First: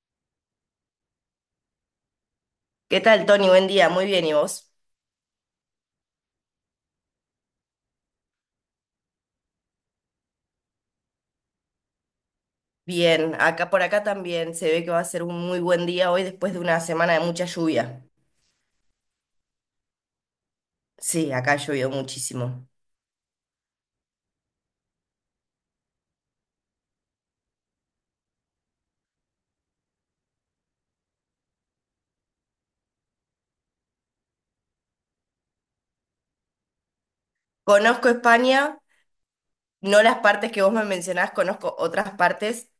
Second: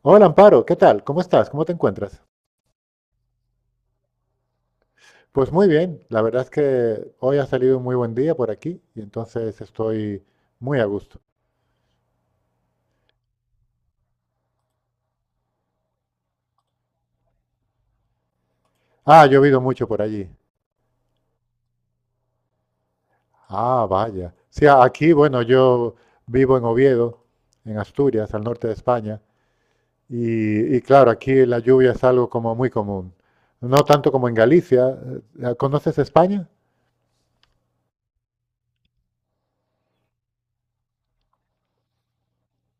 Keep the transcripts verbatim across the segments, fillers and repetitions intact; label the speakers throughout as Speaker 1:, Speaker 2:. Speaker 1: Hola Amparo, ¿qué tal? ¿Cómo estás? ¿Cómo te encuentras?
Speaker 2: ¿Qué tal, Tony? Buen día, muy bien, ¿y vos?
Speaker 1: Pues muy bien, la verdad es que hoy ha salido un muy buen día por aquí y entonces estoy muy a gusto.
Speaker 2: Bien, acá por acá también se ve que va a ser un muy buen día hoy después de una semana de mucha lluvia.
Speaker 1: Ah, ha llovido mucho por allí.
Speaker 2: Sí, acá ha llovido muchísimo.
Speaker 1: Ah, vaya. Sí, a- aquí, bueno, yo vivo en Oviedo, en Asturias, al norte de España, y, y claro, aquí la lluvia es algo como muy común. No tanto como en Galicia. Eh, ¿Conoces España?
Speaker 2: Conozco España, no las partes que vos me mencionás, conozco otras partes,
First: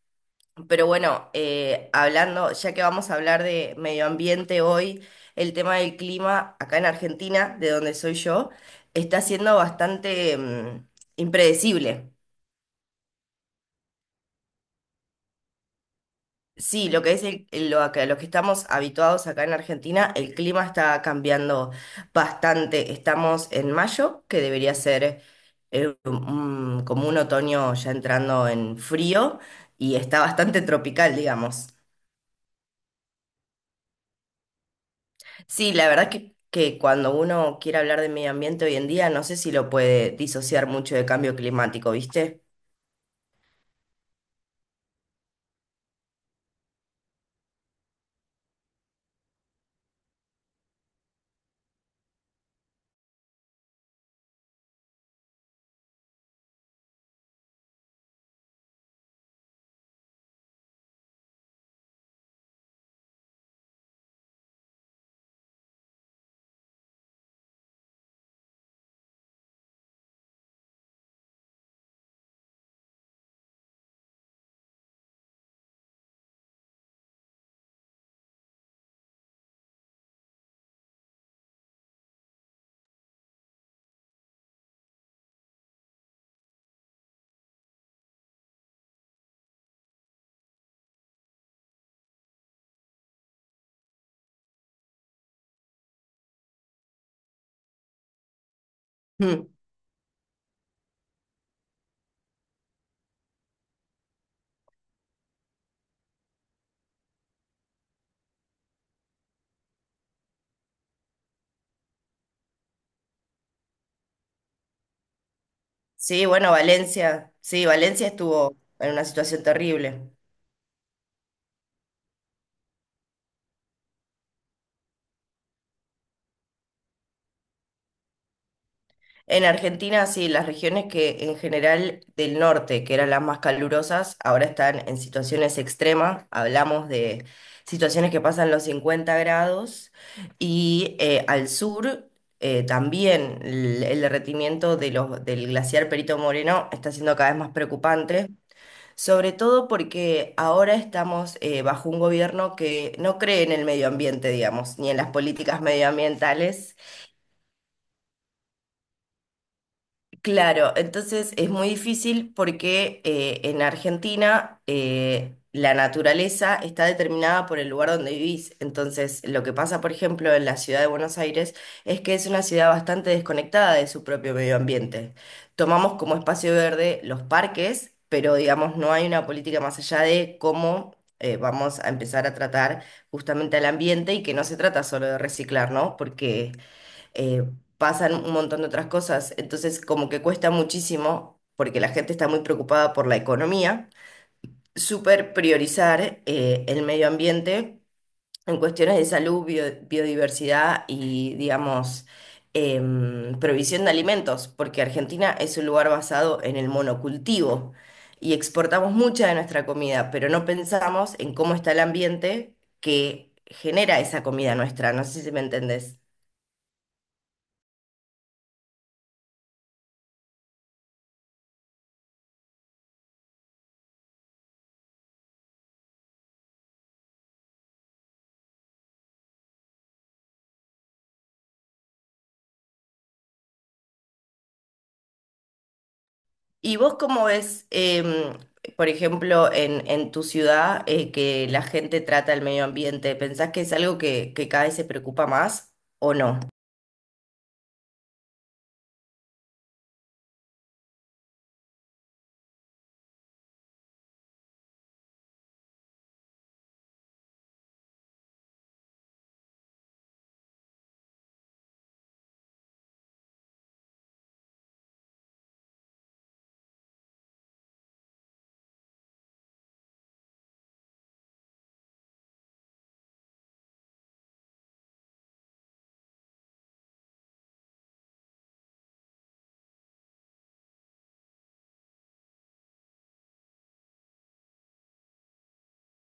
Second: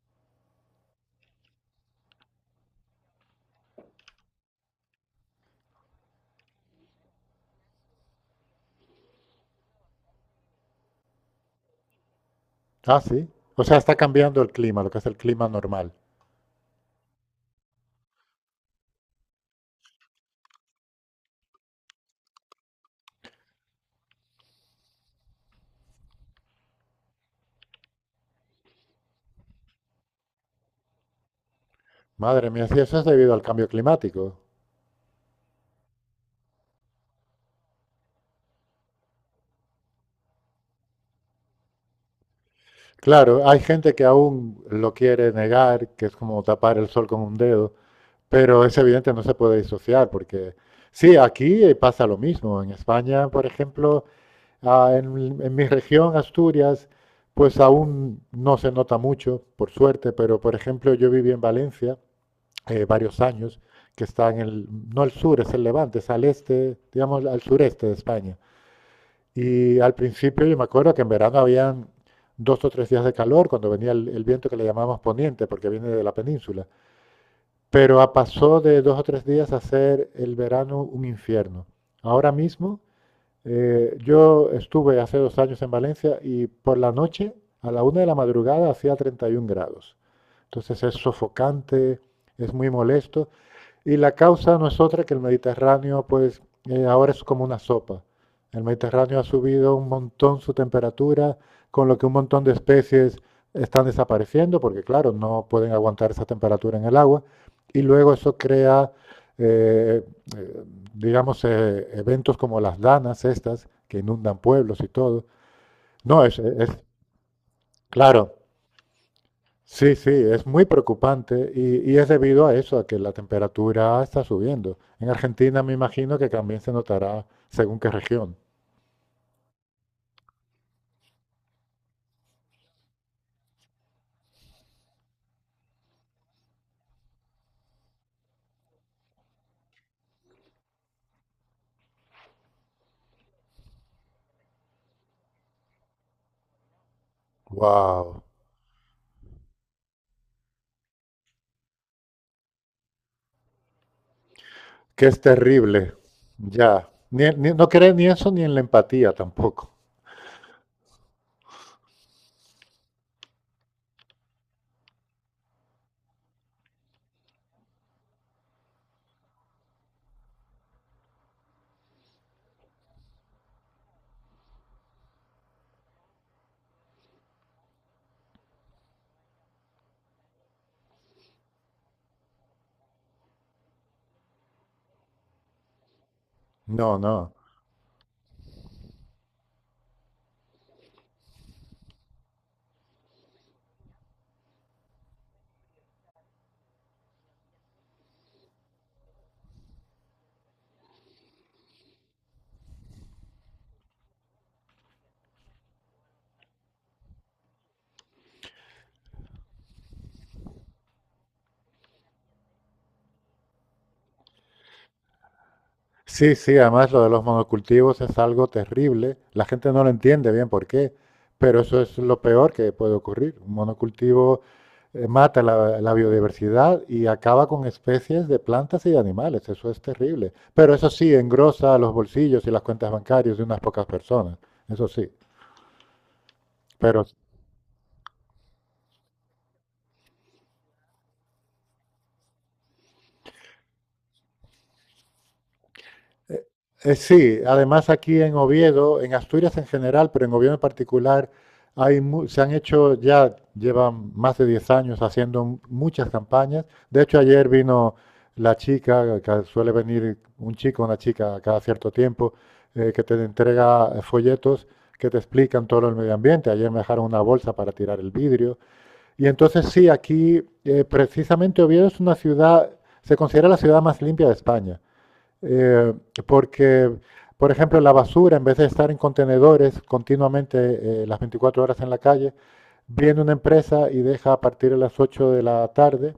Speaker 2: pero bueno, eh, hablando, ya que vamos a hablar de medio ambiente hoy, el tema del clima acá en Argentina, de donde soy yo, está siendo bastante, mm, impredecible.
Speaker 1: Ah, sí. O sea, está cambiando el clima, lo que es el clima normal.
Speaker 2: Sí, lo que es el- el- lo que, los que estamos habituados acá en Argentina, el clima está cambiando bastante. Estamos en mayo, que debería ser eh, un- como un otoño ya entrando en frío y está bastante tropical, digamos.
Speaker 1: Madre mía, sí, eso es debido al cambio climático.
Speaker 2: Sí, la verdad que, que cuando uno quiere hablar de medio ambiente hoy en día, no sé si lo puede disociar mucho de cambio climático, ¿viste?
Speaker 1: Claro, hay gente que aún lo quiere negar, que es como tapar el sol con un dedo, pero es evidente, no se puede disociar, porque sí, aquí eh, pasa lo mismo. En España, por ejemplo, ah, en, en mi región, Asturias, pues aún no se nota mucho, por suerte, pero por ejemplo, yo viví en Valencia eh, varios años, que está en el, no el sur, es el levante, es al este, digamos, al sureste de España. Y al principio yo me acuerdo que en verano habían dos o tres días de calor cuando venía el, el viento que le llamamos poniente, porque viene de la península. Pero a- pasó de dos o tres días a ser el verano un infierno. Ahora mismo, eh, yo estuve hace dos años en Valencia y por la noche, a la una de la madrugada, hacía treinta y uno grados. Entonces es sofocante, es muy molesto y la causa no es otra que el Mediterráneo, pues eh, ahora es como una sopa. El Mediterráneo ha
Speaker 2: Mm.
Speaker 1: subido un montón su temperatura, con lo que un montón de especies están desapareciendo, porque claro, no pueden aguantar esa temperatura en el agua. Y luego eso crea, eh, eh, digamos, eh, eventos como las danas estas, que inundan pueblos y todo. No,
Speaker 2: Sí,
Speaker 1: es,
Speaker 2: bueno,
Speaker 1: es
Speaker 2: Valencia, sí, Valencia
Speaker 1: claro.
Speaker 2: estuvo en una situación
Speaker 1: Sí,
Speaker 2: terrible.
Speaker 1: sí, es muy preocupante y, y es debido a eso, a que la temperatura está subiendo. En Argentina me imagino que también se notará según qué región.
Speaker 2: En Argentina, sí, las regiones que en general del norte, que eran las más calurosas, ahora están en situaciones extremas. Hablamos de situaciones que pasan los cincuenta grados y eh, al sur eh, también el, el derretimiento de los, del glaciar Perito Moreno está siendo cada vez más
Speaker 1: Wow,
Speaker 2: preocupante, sobre todo porque ahora estamos eh, bajo un gobierno que no cree en el medio ambiente, digamos, ni en
Speaker 1: que
Speaker 2: las
Speaker 1: es
Speaker 2: políticas
Speaker 1: terrible.
Speaker 2: medioambientales.
Speaker 1: Ya, Ni- ni- no cree ni eso ni en la empatía tampoco.
Speaker 2: Claro, entonces es muy difícil porque eh, en Argentina eh, la naturaleza está determinada por el lugar donde vivís. Entonces, lo que pasa, por ejemplo, en la ciudad de Buenos Aires es que es una ciudad bastante desconectada de su propio medio ambiente. Tomamos como espacio verde los parques, pero digamos no hay una política más allá de cómo, eh, vamos a empezar a tratar justamente al ambiente, y que no se trata solo de reciclar, ¿no? Porque
Speaker 1: No, no.
Speaker 2: eh, pasan un montón de otras cosas. Entonces, como que cuesta muchísimo, porque la gente está muy preocupada por la economía, súper priorizar eh, el medio ambiente en cuestiones de salud, bio- biodiversidad y, digamos, em, provisión de alimentos, porque Argentina es un lugar basado en el monocultivo. Y exportamos mucha de nuestra comida, pero no pensamos en cómo está el ambiente que genera esa comida nuestra. No sé si me entendés.
Speaker 1: Sí, sí, además lo de los monocultivos es algo terrible. La gente no lo entiende bien por qué, pero eso es lo peor que puede ocurrir. Un monocultivo eh, mata la, la biodiversidad y acaba con especies de plantas y de animales. Eso es terrible. Pero eso sí, engrosa los bolsillos y las cuentas bancarias de unas pocas personas. Eso sí.
Speaker 2: ¿Y vos
Speaker 1: Pero
Speaker 2: cómo ves, em, por ejemplo, en, en tu ciudad, eh, que la gente trata el medio ambiente? ¿Pensás que es algo que, que cada vez se preocupa más o no?
Speaker 1: Eh, sí, además aquí en Oviedo, en Asturias en general, pero en Oviedo en particular, hay mu- se han hecho ya, llevan más de diez años haciendo m- muchas campañas. De hecho, ayer vino la chica, que suele venir un chico, una chica cada cierto tiempo, eh, que te entrega eh, folletos que te explican todo el medio ambiente. Ayer me dejaron una bolsa para tirar el vidrio. Y entonces sí, aquí eh, precisamente Oviedo es una ciudad, se considera la ciudad más limpia de España, eh, porque, por ejemplo, la basura, en vez de estar en contenedores continuamente eh, las veinticuatro horas en la calle, viene una empresa y deja a partir de las ocho de la tarde,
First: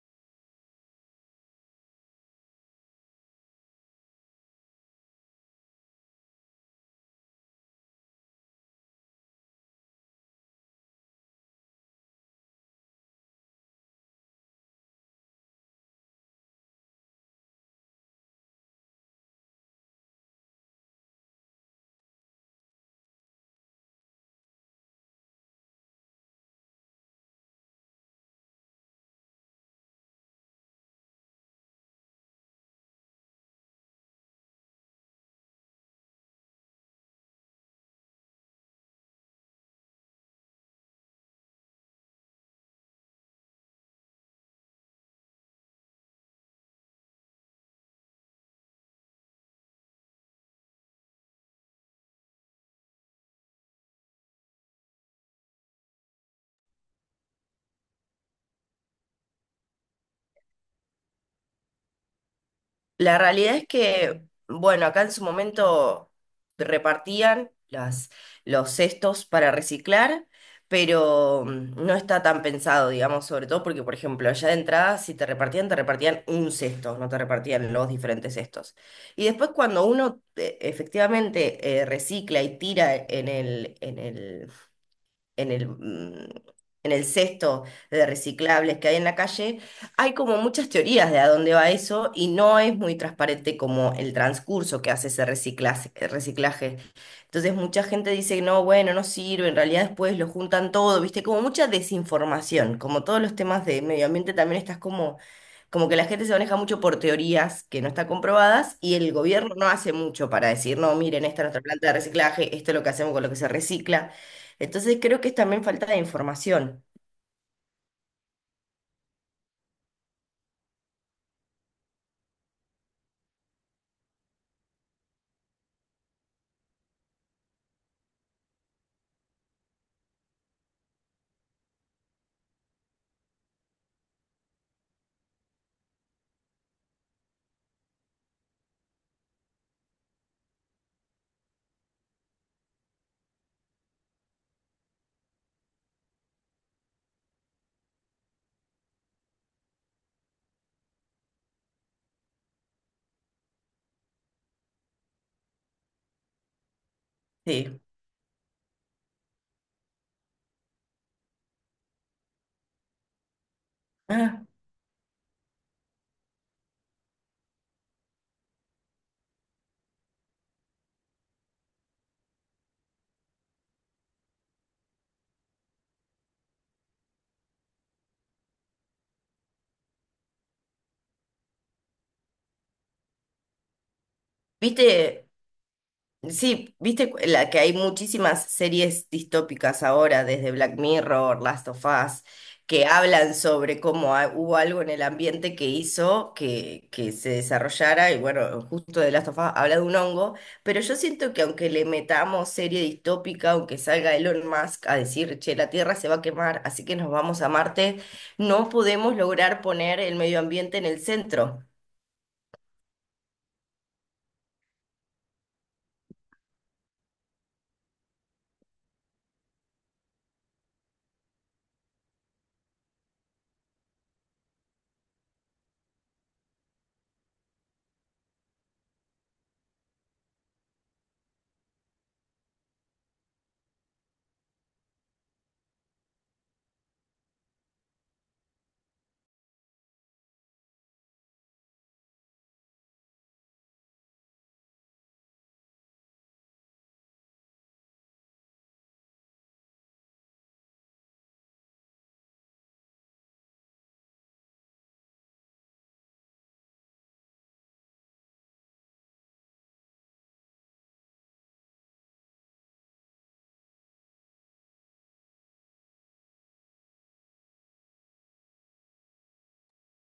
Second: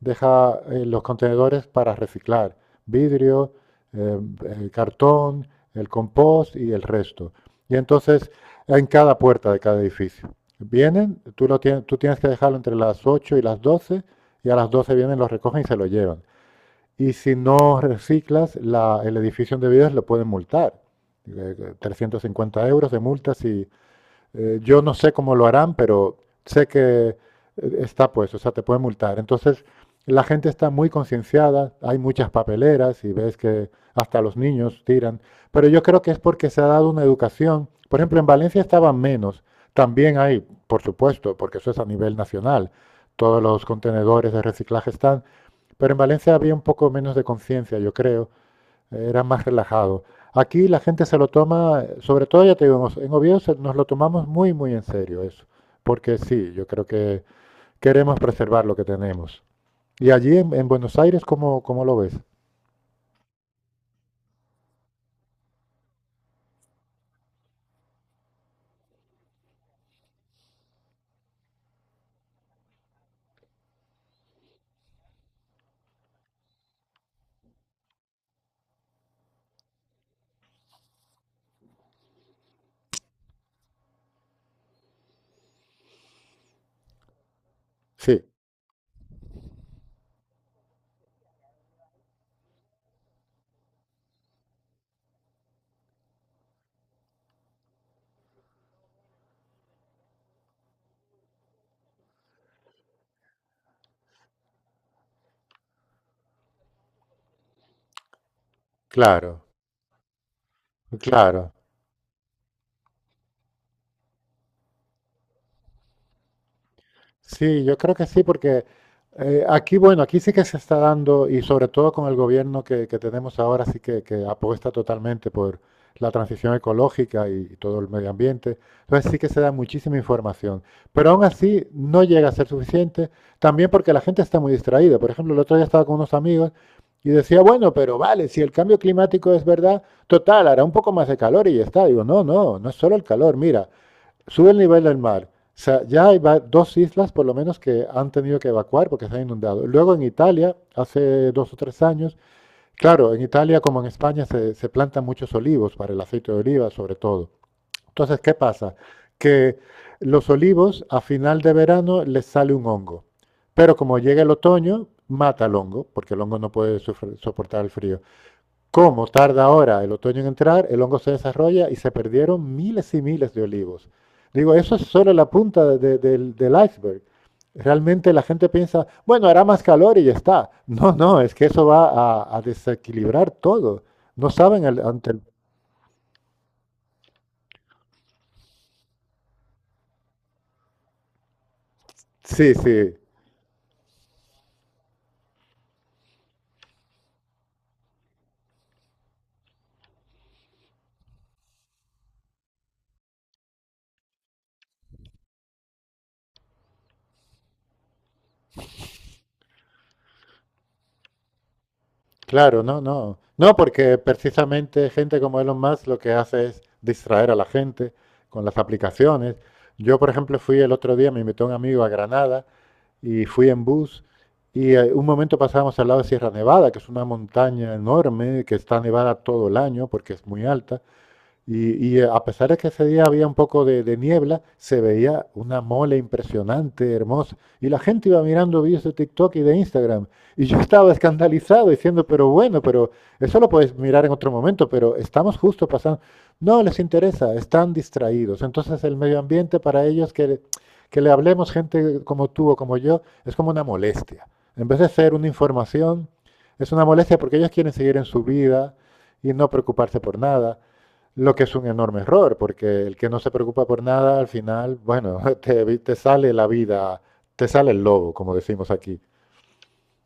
Speaker 1: deja eh, los contenedores para reciclar, vidrio, eh, el cartón, el compost y el resto. Y entonces, en cada puerta de cada edificio. Vienen, tú, lo tienes, tú tienes que dejarlo entre las ocho y las doce y a las doce vienen, lo recogen y se lo llevan. Y si no reciclas, la, el edificio donde vives lo pueden multar. Eh, trescientos cincuenta euros de multas y eh, yo no sé cómo lo harán, pero sé que eh, está pues, o sea, te pueden multar. Entonces, la gente está muy concienciada, hay muchas papeleras y ves que hasta los niños tiran, pero yo creo que es porque se ha dado una educación. Por ejemplo, en Valencia estaban menos, también hay, por supuesto, porque eso es a nivel nacional, todos los contenedores de reciclaje están, pero en Valencia había un poco menos de conciencia, yo creo, era más relajado. Aquí la gente se lo toma, sobre todo ya te digo, en Oviedo se- nos lo tomamos muy, muy en serio eso, porque sí, yo creo que queremos preservar lo que tenemos. ¿Y allí en, en Buenos Aires cómo, cómo lo ves?
Speaker 2: La realidad es que, bueno, acá en su momento repartían las, los cestos para reciclar, pero mm, no está tan pensado, digamos, sobre todo porque, por ejemplo, allá de entrada, si te repartían, te repartían un cesto, no te repartían los diferentes cestos. Y después cuando uno eh, efectivamente eh, recicla y tira en el, en el en el, mm, en el cesto de
Speaker 1: Sí,
Speaker 2: reciclables que hay en la calle, hay como muchas teorías de a dónde va eso, y no es muy transparente como el transcurso que hace ese reciclaje, reciclaje. Entonces mucha gente dice, no, bueno, no sirve, en realidad después lo juntan todo, ¿viste? Como mucha desinformación, como todos los temas de medio ambiente también estás como... Como que la gente se maneja mucho por teorías que no están comprobadas, y el
Speaker 1: claro,
Speaker 2: gobierno no hace mucho para decir, no, miren, esta es
Speaker 1: claro.
Speaker 2: nuestra planta de reciclaje, esto es lo que hacemos con lo que se recicla. Entonces creo que es también falta de información.
Speaker 1: Sí, yo creo que sí, porque eh, aquí, bueno, aquí sí que se está dando, y sobre todo con el gobierno que, que tenemos ahora, sí que, que apuesta totalmente por la transición ecológica y, y todo el medio ambiente. Entonces sí que se da muchísima información. Pero aún así no llega a ser suficiente, también porque la gente está muy distraída. Por ejemplo, el otro día estaba con unos amigos y decía, bueno, pero vale, si el cambio climático es verdad, total, hará un poco más de calor y ya está. Digo, no, no, no es solo el calor. Mira, sube el nivel del mar. O sea, ya hay dos islas por lo menos que han tenido que evacuar porque se han inundado. Luego en Italia, hace dos o tres años, claro, en Italia como en España se, se plantan muchos olivos para el aceite de oliva sobre todo.
Speaker 2: Sí.
Speaker 1: Entonces, ¿qué pasa? Que los olivos a final de verano les sale un hongo. Pero como llega el
Speaker 2: Ah,
Speaker 1: otoño, mata el hongo, porque el hongo no puede soportar el frío. Como tarda ahora el otoño en entrar, el hongo se desarrolla y se perdieron miles y miles de olivos. Digo, eso es solo la punta de- de- del, del iceberg. Realmente la gente piensa, bueno, hará más calor y ya está. No, no, es que eso va a, a desequilibrar todo. No saben el- ante el...
Speaker 2: viste. Sí, viste cu- la, que hay muchísimas series distópicas ahora, desde Black Mirror, Last of Us,
Speaker 1: Sí,
Speaker 2: que
Speaker 1: sí,
Speaker 2: hablan sobre cómo ha- hubo algo en el ambiente que hizo que, que se desarrollara, y bueno, justo de Last of Us habla de un hongo, pero yo siento que aunque le metamos serie distópica, aunque salga Elon Musk a decir, che, la Tierra se va a quemar, así que nos vamos a Marte, no podemos lograr poner el medio ambiente en el centro.
Speaker 1: claro, no, no. No, porque precisamente gente como Elon Musk lo que hace es distraer a la gente con las aplicaciones. Yo, por ejemplo, fui el otro día, me invitó un amigo a Granada y fui en bus. Y eh, un momento pasábamos al lado de Sierra Nevada, que es una montaña enorme, que está nevada todo el año porque es muy alta. Y, y, eh, a pesar de que ese día había un poco de, de niebla, se veía una mole impresionante, hermosa. Y la gente iba mirando vídeos de TikTok y de Instagram. Y yo estaba escandalizado diciendo, pero bueno, pero eso lo puedes mirar en otro momento, pero estamos justo pasando. No les interesa, están distraídos. Entonces el medio ambiente para ellos, que, que le hablemos gente como tú o como yo, es como una molestia. En vez de ser una información, es una molestia porque ellos quieren seguir en su vida y no preocuparse por nada. Lo que es un enorme error, porque el que no se preocupa por nada, al final, bueno, te, te sale la vida, te sale el lobo, como decimos aquí.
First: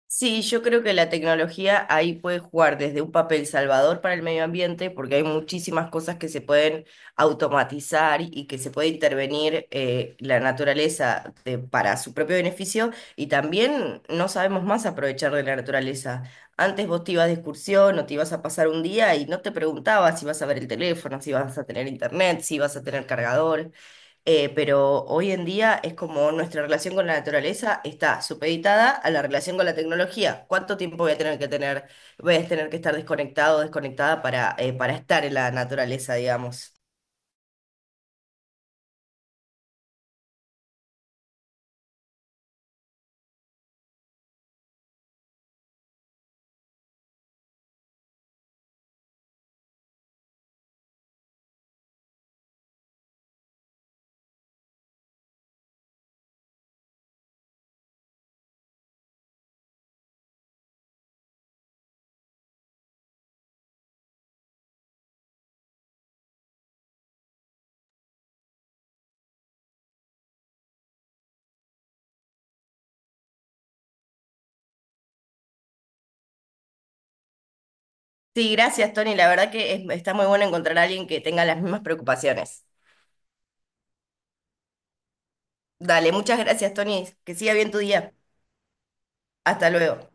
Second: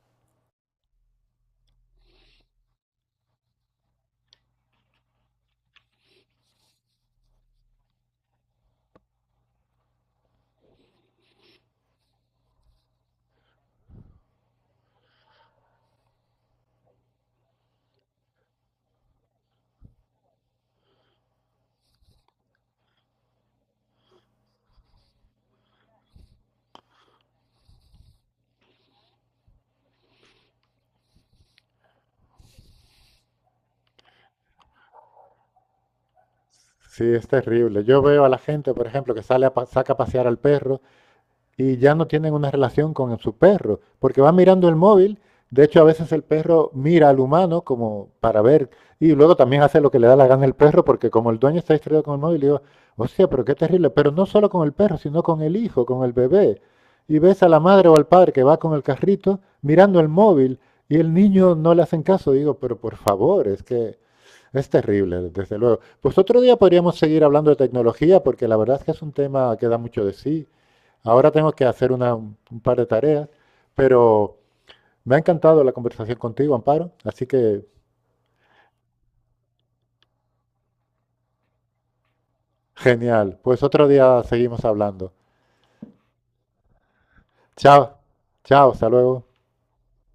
Speaker 2: Sí, yo creo que la tecnología ahí puede jugar desde un papel salvador para el medio ambiente, porque hay muchísimas cosas que se pueden automatizar y que se puede intervenir eh, la naturaleza de- para su propio beneficio, y también no sabemos más aprovechar de la naturaleza. Antes vos te ibas de excursión o te ibas a pasar un día y no te preguntabas si vas a ver el teléfono, si vas a tener internet, si vas a tener cargador. Eh, pero hoy en día es como nuestra relación con la naturaleza está supeditada a la relación con la tecnología. ¿Cuánto tiempo voy a tener que tener, voy a tener que estar desconectado o desconectada para, eh, para estar en la naturaleza, digamos?
Speaker 1: Sí, es terrible. Yo veo a la gente, por ejemplo, que sale a pa- saca a pasear al perro y ya no tienen una relación con su perro, porque van mirando el móvil. De hecho, a veces el perro mira al humano como para ver, y luego también hace lo que le da la gana el perro, porque como el dueño está distraído con el móvil, digo, hostia, pero qué terrible. Pero no solo con el perro, sino con el hijo, con el bebé. Y ves a la madre o al padre que va con el carrito mirando el móvil y el niño no le hacen caso. Digo, pero por favor, es que es terrible, desde luego. Pues otro día podríamos seguir hablando de tecnología porque la verdad es que es un tema que da mucho de sí. Ahora tengo que hacer una- un un par de tareas, pero me ha encantado la conversación contigo, Amparo. Así que
Speaker 2: Sí, gracias, Tony. La verdad que es- está muy bueno encontrar a alguien que tenga las mismas preocupaciones.
Speaker 1: genial. Pues otro día seguimos hablando.
Speaker 2: Dale, muchas gracias, Tony. Que siga bien tu
Speaker 1: Chao,
Speaker 2: día.
Speaker 1: chao, hasta luego.
Speaker 2: Hasta luego.